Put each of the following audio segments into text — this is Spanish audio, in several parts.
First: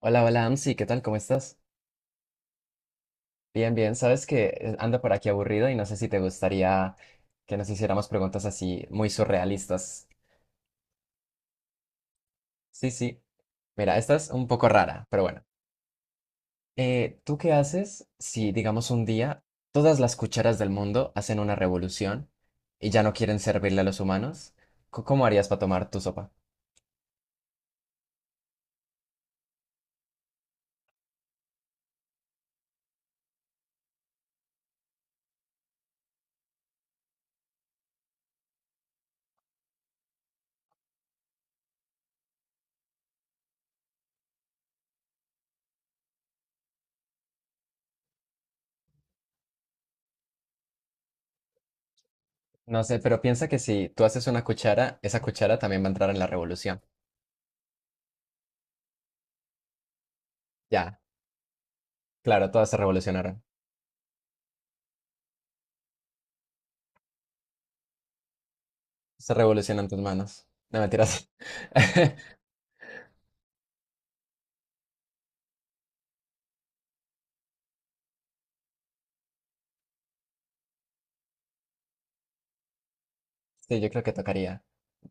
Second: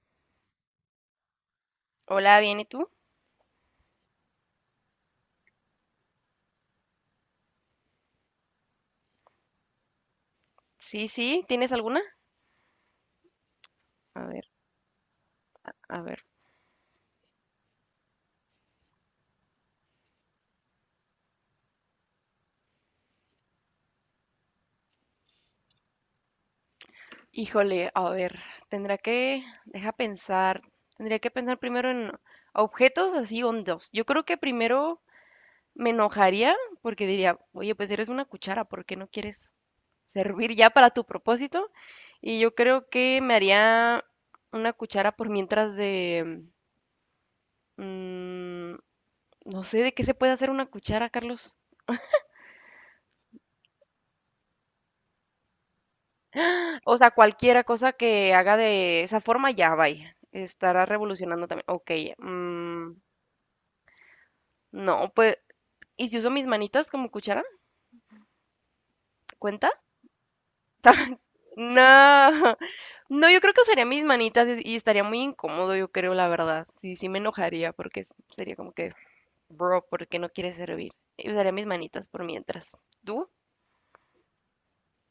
Hola, hola, Amsi, ¿qué tal? ¿Cómo estás? Hola, ¿bien y tú? Bien, bien, sabes que ando por aquí aburrido y no sé si te gustaría que nos hiciéramos preguntas así muy surrealistas. Sí, sí, ¿tienes alguna? Sí, sí. Mira, esta A es ver, un poco rara, pero bueno. a ver. ¿Tú qué haces si, digamos, un día todas las cucharas del mundo hacen una revolución y ya no quieren servirle a los humanos? ¿Cómo harías para tomar tu sopa? Híjole, a ver, tendrá que, deja pensar, tendría que pensar primero en objetos así hondos. Yo creo que primero me enojaría porque diría, oye, pues eres una cuchara, ¿por qué no quieres servir ya para tu propósito? Y yo creo que me haría una cuchara por mientras de, mm, no sé, ¿de qué se puede hacer una cuchara, Carlos? No sé, pero piensa que si tú haces una cuchara, esa cuchara también va a entrar en la revolución. O sea, cualquiera cosa que haga de esa forma, ya, vaya. Estará Ya, revolucionando también. Ok, claro, todas se mm, revolucionaron. no, pues, ¿y si uso mis manitas como cuchara? Se ¿Cuenta? revolucionan tus manos. No mentiras. No. No, yo creo que usaría mis manitas y estaría muy incómodo, yo creo, la verdad. Sí, sí me enojaría porque sería como que, bro, ¿por qué no quieres servir? Y usaría mis manitas por mientras. ¿Tú? Sí, yo creo que tocaría.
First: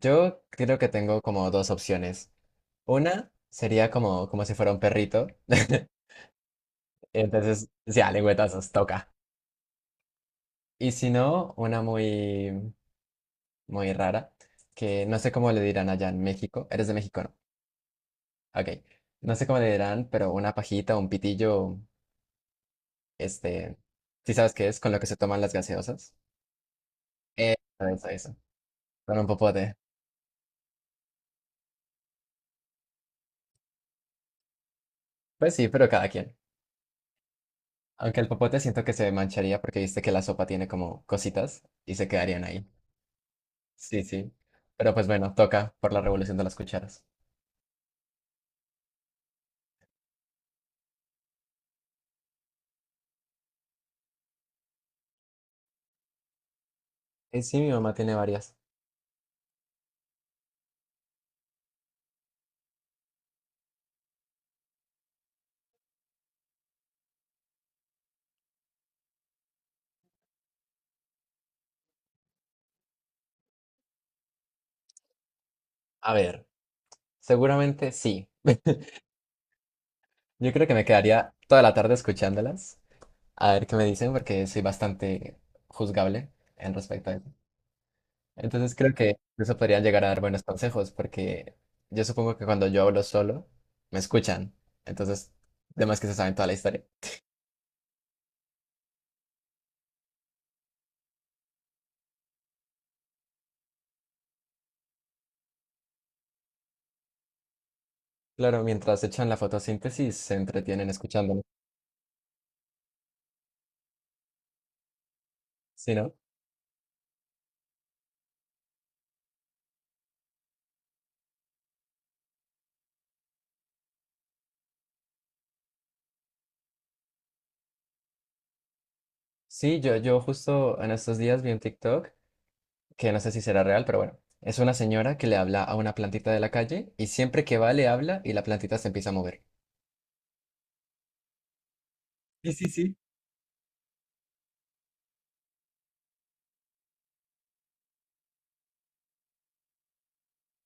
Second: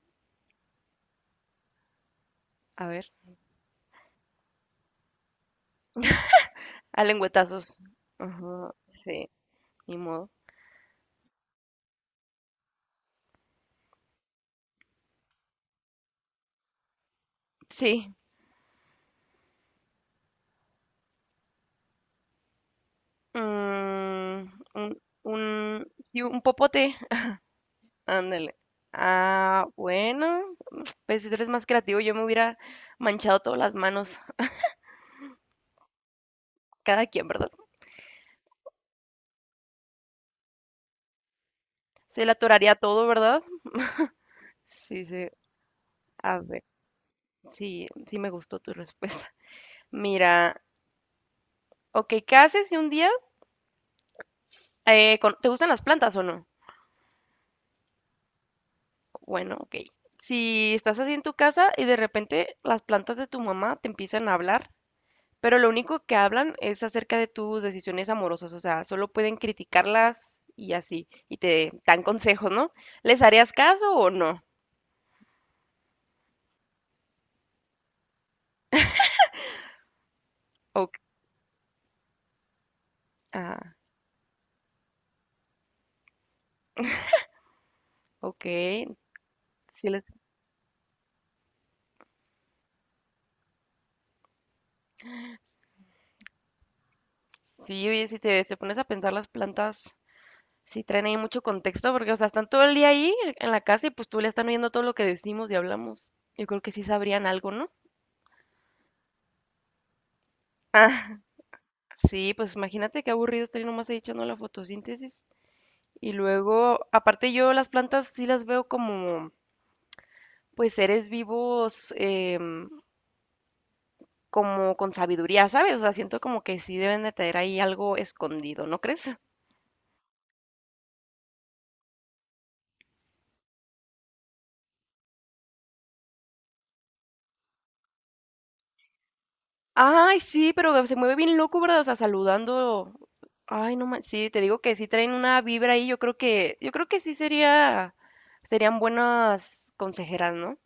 Yo creo que tengo como dos opciones. A ver, Una sería como, como si fuera un perrito. a Entonces, lengüetazos. ya, lengüetazos, Ajá, toca. sí, ni modo. Y si no, una muy, muy rara, que no sé cómo le dirán allá en México. Eres de México, ¿no? Sí, Ok. No sé cómo le dirán, pero una pajita, un pitillo, este, mm, ¿sí sabes qué es? Con lo que se toman las un, gaseosas. sí, un popote. Eh, eso, eso. Ándale. Con un Ah, popote. bueno, pues si tú eres más creativo, yo me hubiera manchado todas las manos, Pues sí, pero cada quien. cada quien, ¿verdad? Aunque el popote siento que se mancharía porque viste que la sopa tiene como cositas y se Se le quedarían ahí. atoraría todo, ¿verdad? Sí, sí. Pero Sí, pues sí. bueno, toca por la revolución A de las ver, cucharas. sí, sí me gustó tu respuesta. Mira, ok, ¿qué haces si un día te gustan las plantas o no? Sí, mi mamá tiene varias. Bueno, ok. Si estás así en tu casa y de repente las plantas de tu mamá te empiezan a hablar, pero lo único que hablan es acerca de tus decisiones amorosas, o sea, solo pueden criticarlas y así, y te dan consejos, ¿no? ¿Les harías caso o no? A ver, seguramente sí. Yo creo que me O- quedaría toda la tarde escuchándolas. A ver ah, qué me dicen porque soy bastante juzgable en respecto a eso. ok. Entonces creo que eso podrían Sí, llegar les- a dar buenos consejos porque yo supongo que cuando yo hablo solo, me escuchan. Entonces, además que se saben toda la historia. sí, oye, si te pones a pensar las plantas, sí traen ahí mucho contexto, porque, o sea, están todo el día ahí en la casa y pues tú le están viendo todo lo que decimos y hablamos. Yo creo que sí sabrían algo, ¿no? Claro, mientras echan la fotosíntesis se entretienen Ah, escuchándonos. sí, pues imagínate qué aburrido estar ahí nomás ahí echando la fotosíntesis. ¿Sí, Y no? luego, aparte yo las plantas sí las veo como pues seres vivos como con sabiduría, ¿sabes? O sea, siento como que sí deben de tener ahí algo escondido, ¿no crees? Sí, yo justo en estos días vi un TikTok que no sé si será real, pero bueno, es una señora que le habla a una plantita de la calle y siempre que va le habla y la plantita se empieza a mover. Ay, sí, pero se mueve bien loco, ¿verdad? O sea, Sí, sí, saludando. sí. Ay, no manches, sí, te digo que sí traen una vibra ahí, yo creo que sí sería, serían buenas consejeras, ¿no?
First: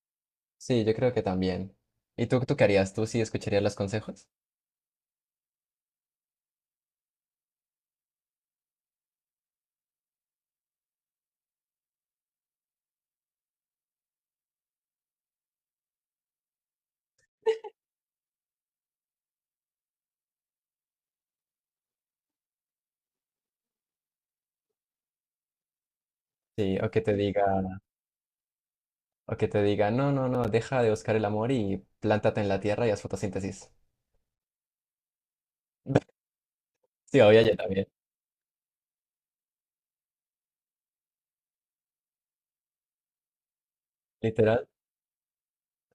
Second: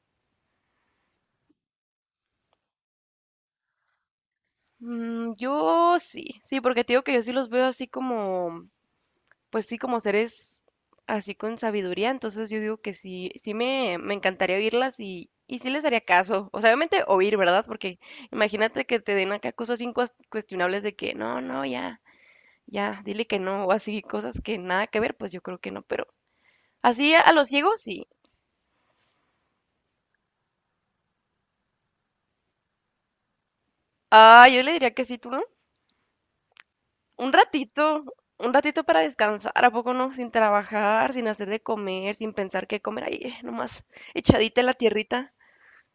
Sí, yo creo que también. ¿Y tú qué harías? ¿Tú sí escucharías los consejos? Mm, yo sí, sí, porque te digo que yo sí los veo así como, pues sí, como seres así con sabiduría, entonces yo digo que sí, me encantaría oírlas y sí les haría caso. O sea, obviamente oír, ¿verdad? Porque imagínate que te den acá cosas bien cuestionables de que no, no, ya, ya, dile que no, o así, cosas que nada que ver, pues yo creo que no, pero Sí, o que así te a los diga, ciegos sí. o que te diga, no, no, no, deja de buscar el amor y plántate en la tierra y haz fotosíntesis. Ah, yo le diría que sí, tú no. Sí, Un obvio, yo ratito, también. un ratito para descansar, ¿a poco no? Sin trabajar, sin hacer de comer, sin pensar qué comer, ahí, nomás echadita Literal, en la tierrita.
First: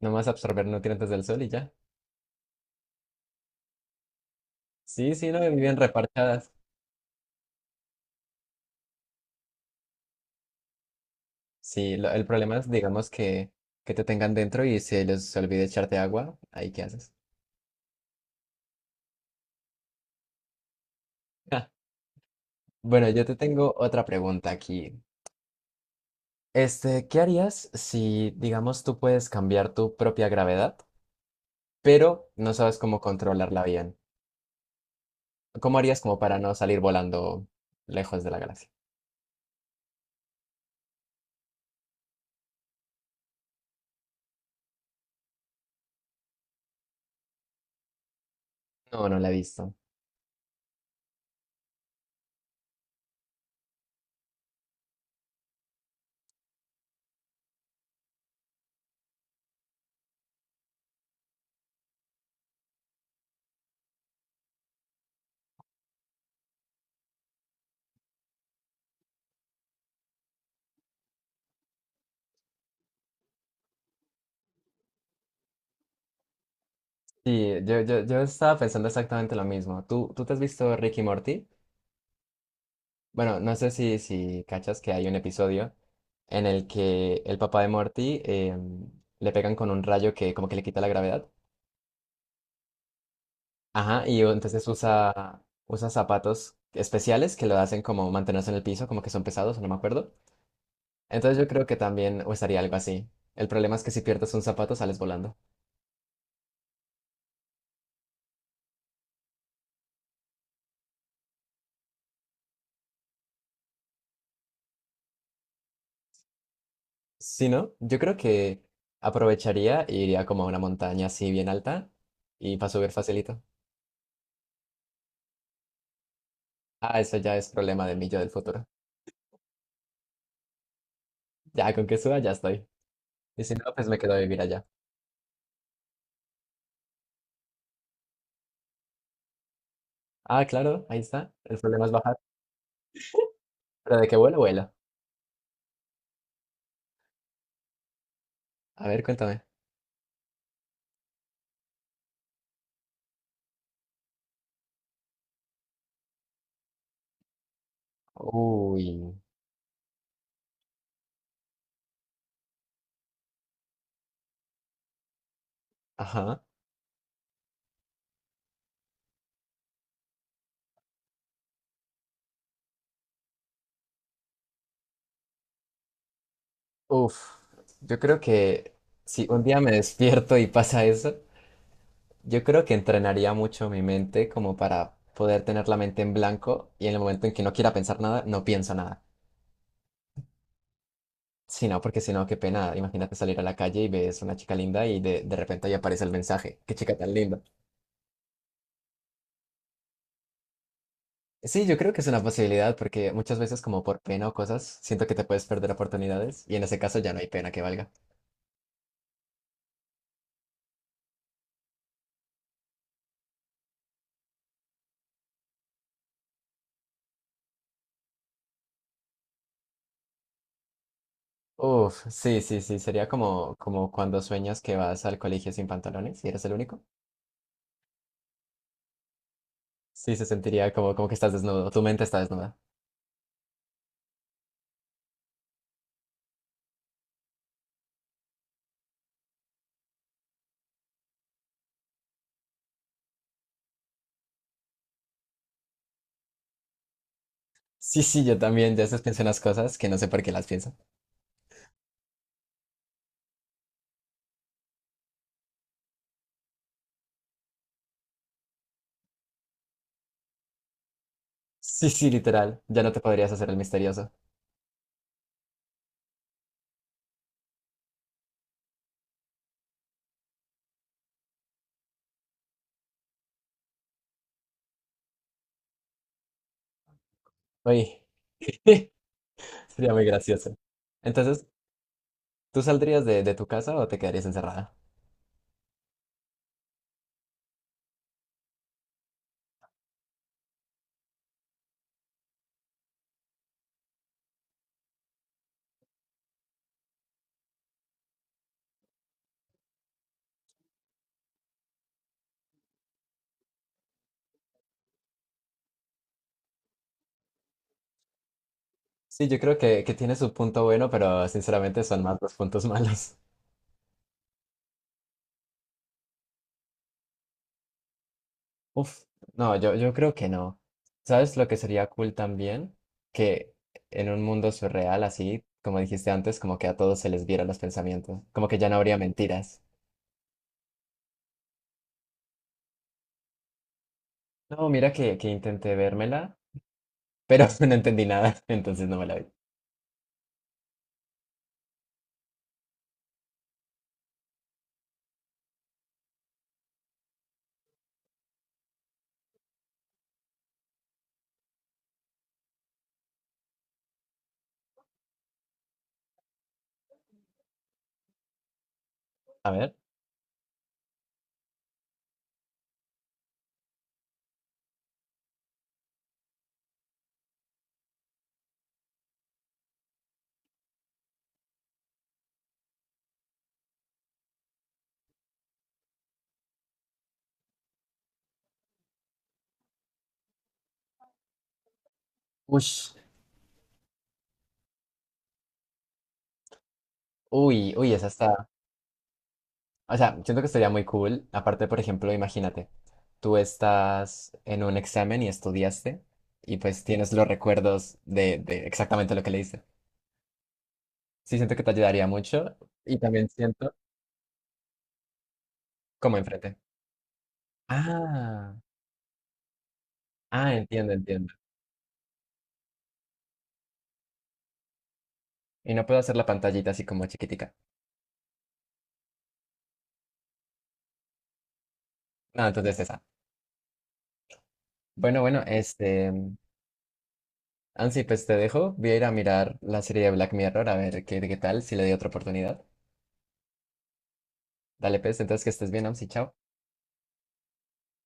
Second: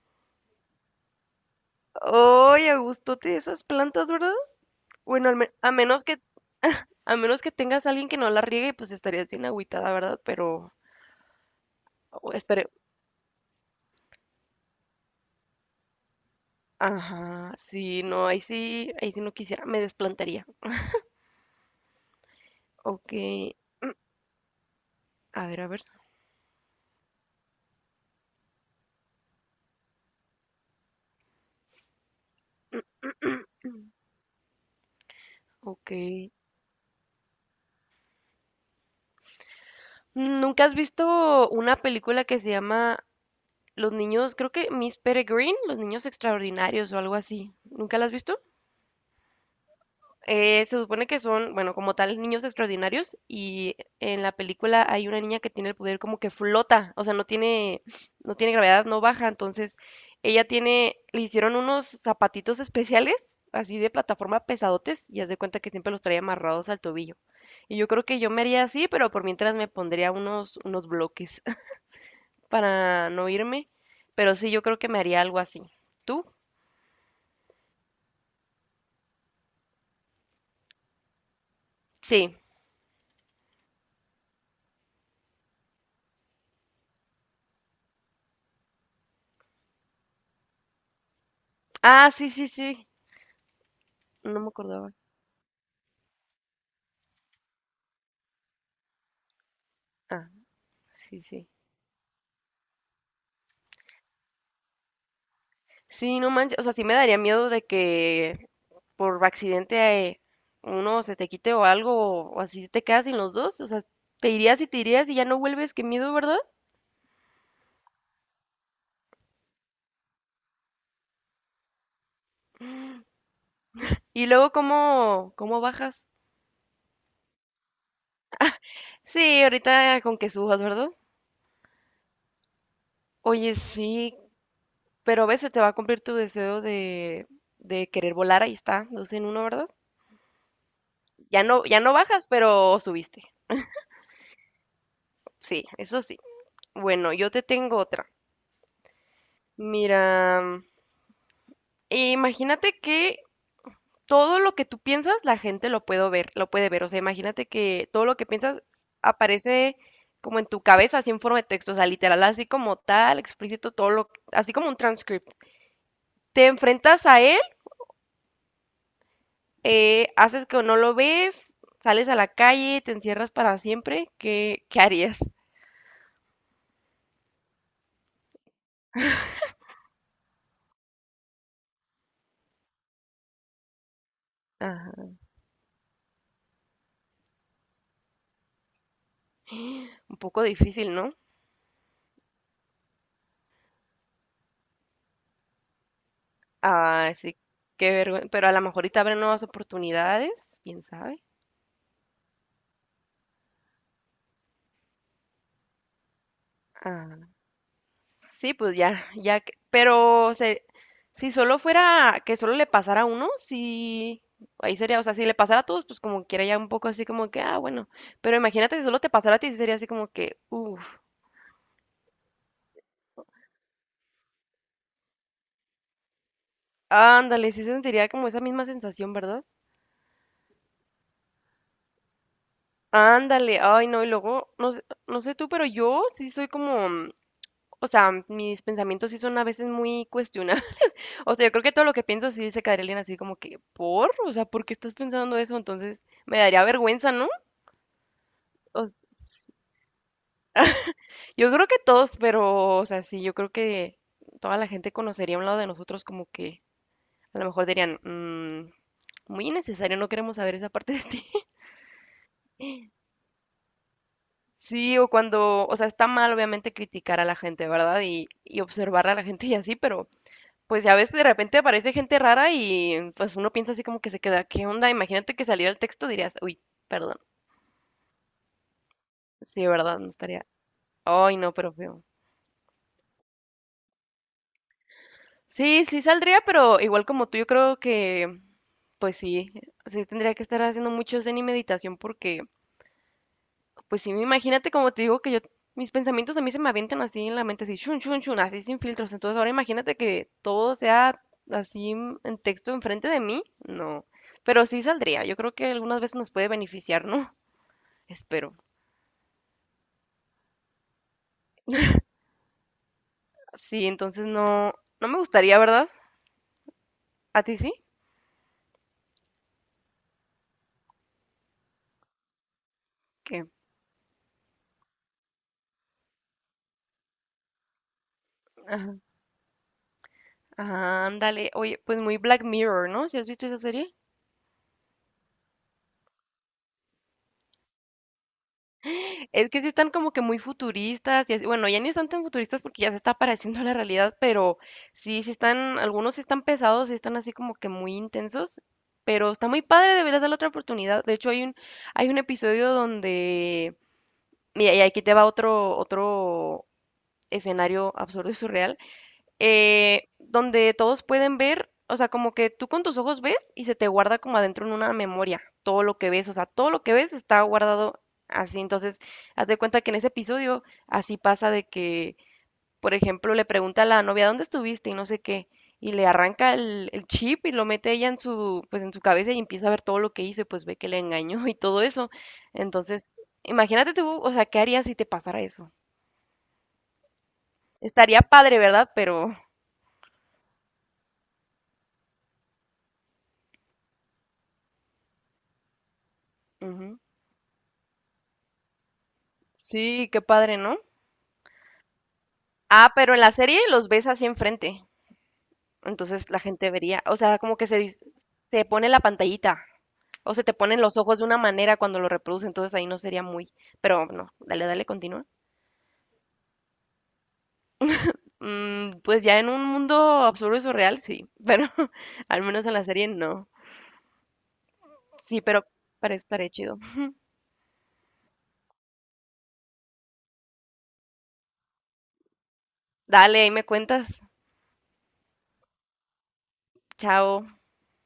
nomás absorber nutrientes del sol y ya. Ay, a gustote esas plantas, ¿verdad? Sí, Bueno, sí, no, a viven menos que reparchadas. a menos que tengas a alguien que no la riegue, pues estarías bien agüitada, ¿verdad? Pero Sí, el o problema es, espere, digamos, que te tengan dentro y se les olvide echarte agua. Ahí, ¿qué haces? ajá, sí, no, ahí sí no quisiera, me desplantaría. Bueno, Ok, yo te tengo otra pregunta aquí. a ver, a ver. Este, ¿qué harías si, digamos, tú puedes cambiar tu propia gravedad, pero no sabes cómo controlarla bien? ¿Cómo Ok. harías como para no salir volando lejos de la galaxia? ¿Nunca has visto una película que se llama Los niños, creo que Miss Peregrine, Los niños extraordinarios o algo así? ¿Nunca la has visto? No, no la he visto. Se supone que son, bueno, como tal, niños extraordinarios y en la película hay una niña que tiene el poder como que flota, o sea, no tiene gravedad, no baja, entonces ella tiene, le hicieron unos zapatitos especiales, así de plataforma pesadotes, y haz de cuenta que siempre los trae amarrados al tobillo. Y yo creo que yo me haría así, pero por mientras me pondría unos bloques para no irme, pero sí, yo creo que me haría algo así. ¿Tú? Sí, yo estaba pensando exactamente lo mismo. ¿Tú, tú te has visto Ricky Morty? Sí. Bueno, no sé si, si cachas que hay un episodio en el que el papá de Morty le pegan con un rayo que como que le quita la gravedad. Ah, sí, sí, sí. Ajá, y No me entonces acordaba. Usa zapatos especiales que lo hacen como mantenerse en el piso, como que son pesados, no me acuerdo. Ah, sí, Entonces yo sí. creo que también usaría algo así. El problema es que si pierdes un zapato sales volando. Sí, no manches, o sea, sí me daría miedo de que por accidente uno se te quite o algo, o así te quedas sin los dos, o sea, te irías y ya no vuelves, qué miedo, ¿verdad? Si no, yo creo que aprovecharía e iría como a una montaña así bien alta y para subir facilito. Y luego, ¿cómo bajas? Ah, eso ya es problema de mí yo del futuro. Sí, ahorita con que subas, ¿verdad? Ya con que suba ya estoy. Y si Oye, no, pues me quedo sí, a vivir allá. pero a veces te va a cumplir tu deseo de querer volar, ahí está, dos en uno, ¿verdad? Ah, claro, ahí está. Ya El no, ya problema es no bajar. bajas, pero subiste. ¿Pero de qué vuelo, vuela? Sí, eso sí. Bueno, yo te tengo otra. A ver, cuéntame. Mira, imagínate que todo lo que tú piensas, la gente lo puede ver, lo puede ver. O sea, imagínate que todo lo que piensas Uy, aparece como en tu cabeza, así en forma de texto, o sea, literal, así como tal, explícito, todo lo, así como un transcript. ajá. Te enfrentas a él, haces que no lo ves, sales a la calle, te encierras para siempre. ¿Qué, qué harías? Uf, yo creo que si un día me despierto y pasa eso, yo creo que entrenaría mucho mi mente como para Ajá. poder tener la mente en blanco y en el momento en que no quiera pensar nada, no pienso nada. Un poco difícil, ¿no? Si no, porque si no, qué pena. Imagínate salir a la calle y ves una chica linda y de repente ahí aparece el mensaje. Qué chica tan Ah, sí, linda. qué vergüenza. Pero a lo mejor ahorita habrá nuevas oportunidades, quién sabe. Sí, yo creo que es una posibilidad porque muchas veces como por pena o cosas, siento que te puedes perder oportunidades y en ese caso ya no hay pena que valga. Sí, pues ya, ya, pero si solo fuera que solo le pasara a uno, sí, ahí sería, o sea, si le pasara a todos, pues como quiera ya un poco así como que, ah, bueno, pero imagínate si solo te pasara a ti, sí sería así como que, uff, Uf, sí, sí, sí, sería como, como cuando sueñas que vas al colegio sin pantalones y eres el único. ándale, sí sentiría como esa misma sensación, ¿verdad? Sí, se sentiría como, como que estás desnudo, tu mente está desnuda. Ándale, ay, no, y luego, no sé, no sé tú, pero yo sí soy como, mm, o sea, mis pensamientos sí son a veces muy cuestionables, o sea, yo creo que todo lo que pienso sí se quedaría alguien así como que, por, o sea, ¿por qué estás pensando eso? Entonces, me daría vergüenza, ¿no? Sí, sí, yo también, ya veces pienso unas cosas que no sé por qué las pienso. Yo creo que todos, pero, o sea, sí, yo creo que toda la gente conocería un lado de nosotros como que a lo mejor dirían, "Mm, muy innecesario, no queremos saber esa parte de ti. Sí, sí, literal, ya no te podrías hacer el misterioso. Sí, o cuando, o sea, está mal obviamente criticar a la gente, ¿verdad? Y observar a la gente y así, pero pues ya ves que de repente aparece gente rara y pues uno piensa así como que se queda, ¿qué onda? Imagínate que saliera el texto, dirías, uy, perdón. Oye, Sí, sería ¿verdad? muy No estaría. gracioso. Ay, Entonces, no, pero feo. ¿tú saldrías de tu casa o te quedarías encerrada? Sí, sí saldría, pero igual como tú, yo creo que pues sí, sí tendría que estar haciendo mucho zen y meditación porque, pues sí, imagínate como te digo que yo, mis pensamientos a mí se me avientan así en la mente, así, chun, chun, chun, así sin filtros. Entonces ahora imagínate que todo sea así en texto enfrente de mí, no. Pero sí saldría, yo creo que algunas veces nos puede beneficiar, ¿no? Espero. Sí, yo creo que tiene su punto bueno, pero sinceramente son más los puntos malos. Sí, entonces no, no me gustaría, ¿verdad? ¿A ti sí? Uf, no, yo creo que no. ¿Sabes lo que sería cool también? ¿Qué? Que en un mundo surreal, así, como dijiste antes, como que a todos se les vieran los pensamientos, como que ya no habría Ajá, mentiras. ajá, ándale. Oye, pues muy Black Mirror, ¿no? ¿Si has visto esa serie? No, mira que intenté vérmela, pero no entendí nada, entonces no me la vi. Es que sí están como que muy futuristas, y así- bueno, ya ni están tan futuristas porque ya se está pareciendo a la realidad, pero sí, sí están, algunos sí están pesados, sí están así como que muy intensos, pero está muy padre, deberías darle otra oportunidad. De hecho, hay un episodio donde, mira, y aquí te va otro escenario absurdo y surreal A ver. Donde todos pueden ver, o sea, como que tú con tus ojos ves y se te guarda como adentro en una memoria todo lo que ves, o sea, todo lo que ves está guardado así. Entonces, haz de cuenta que en ese episodio así pasa de que, por ejemplo, le pregunta a la novia, ¿dónde estuviste? Y no sé qué. Y le arranca el chip y lo mete ella en su, pues en su cabeza y empieza a ver todo lo que hizo y pues ve que le engañó y todo eso. Ush. Entonces, imagínate tú, o sea, ¿qué harías si te pasara eso? Uy, uy, esa Estaría está, padre, ¿verdad? Pero, o sea, siento que sería muy cool. Aparte, por ejemplo, imagínate, tú estás en un examen y estudiaste y pues ujú. tienes los recuerdos de exactamente lo que leíste. Sí, qué padre, ¿no? Sí, siento que te ayudaría mucho Ah, y pero en también la serie siento los ves así enfrente. como Entonces la enfrente. gente vería, o sea, como que se, Ah, se pone la pantallita o se te ponen entiendo, los ojos de entiendo. una manera cuando lo reproduce, entonces ahí no sería muy, pero no, dale, dale, continúa. Y no puedo hacer la pantallita así como chiquitica. Mm, pues ya en un mundo absurdo y surreal, sí, pero al Ah, menos en entonces la esa. serie no. Bueno, Sí, bueno, pero este, parece, parece chido. Ansi, pues te dejo. Voy a ir a mirar la serie de Black Mirror a ver qué, qué tal, si le doy otra oportunidad. Dale, ahí me cuentas. Dale, pues, entonces que estés bien, Ansi, chao. Chao.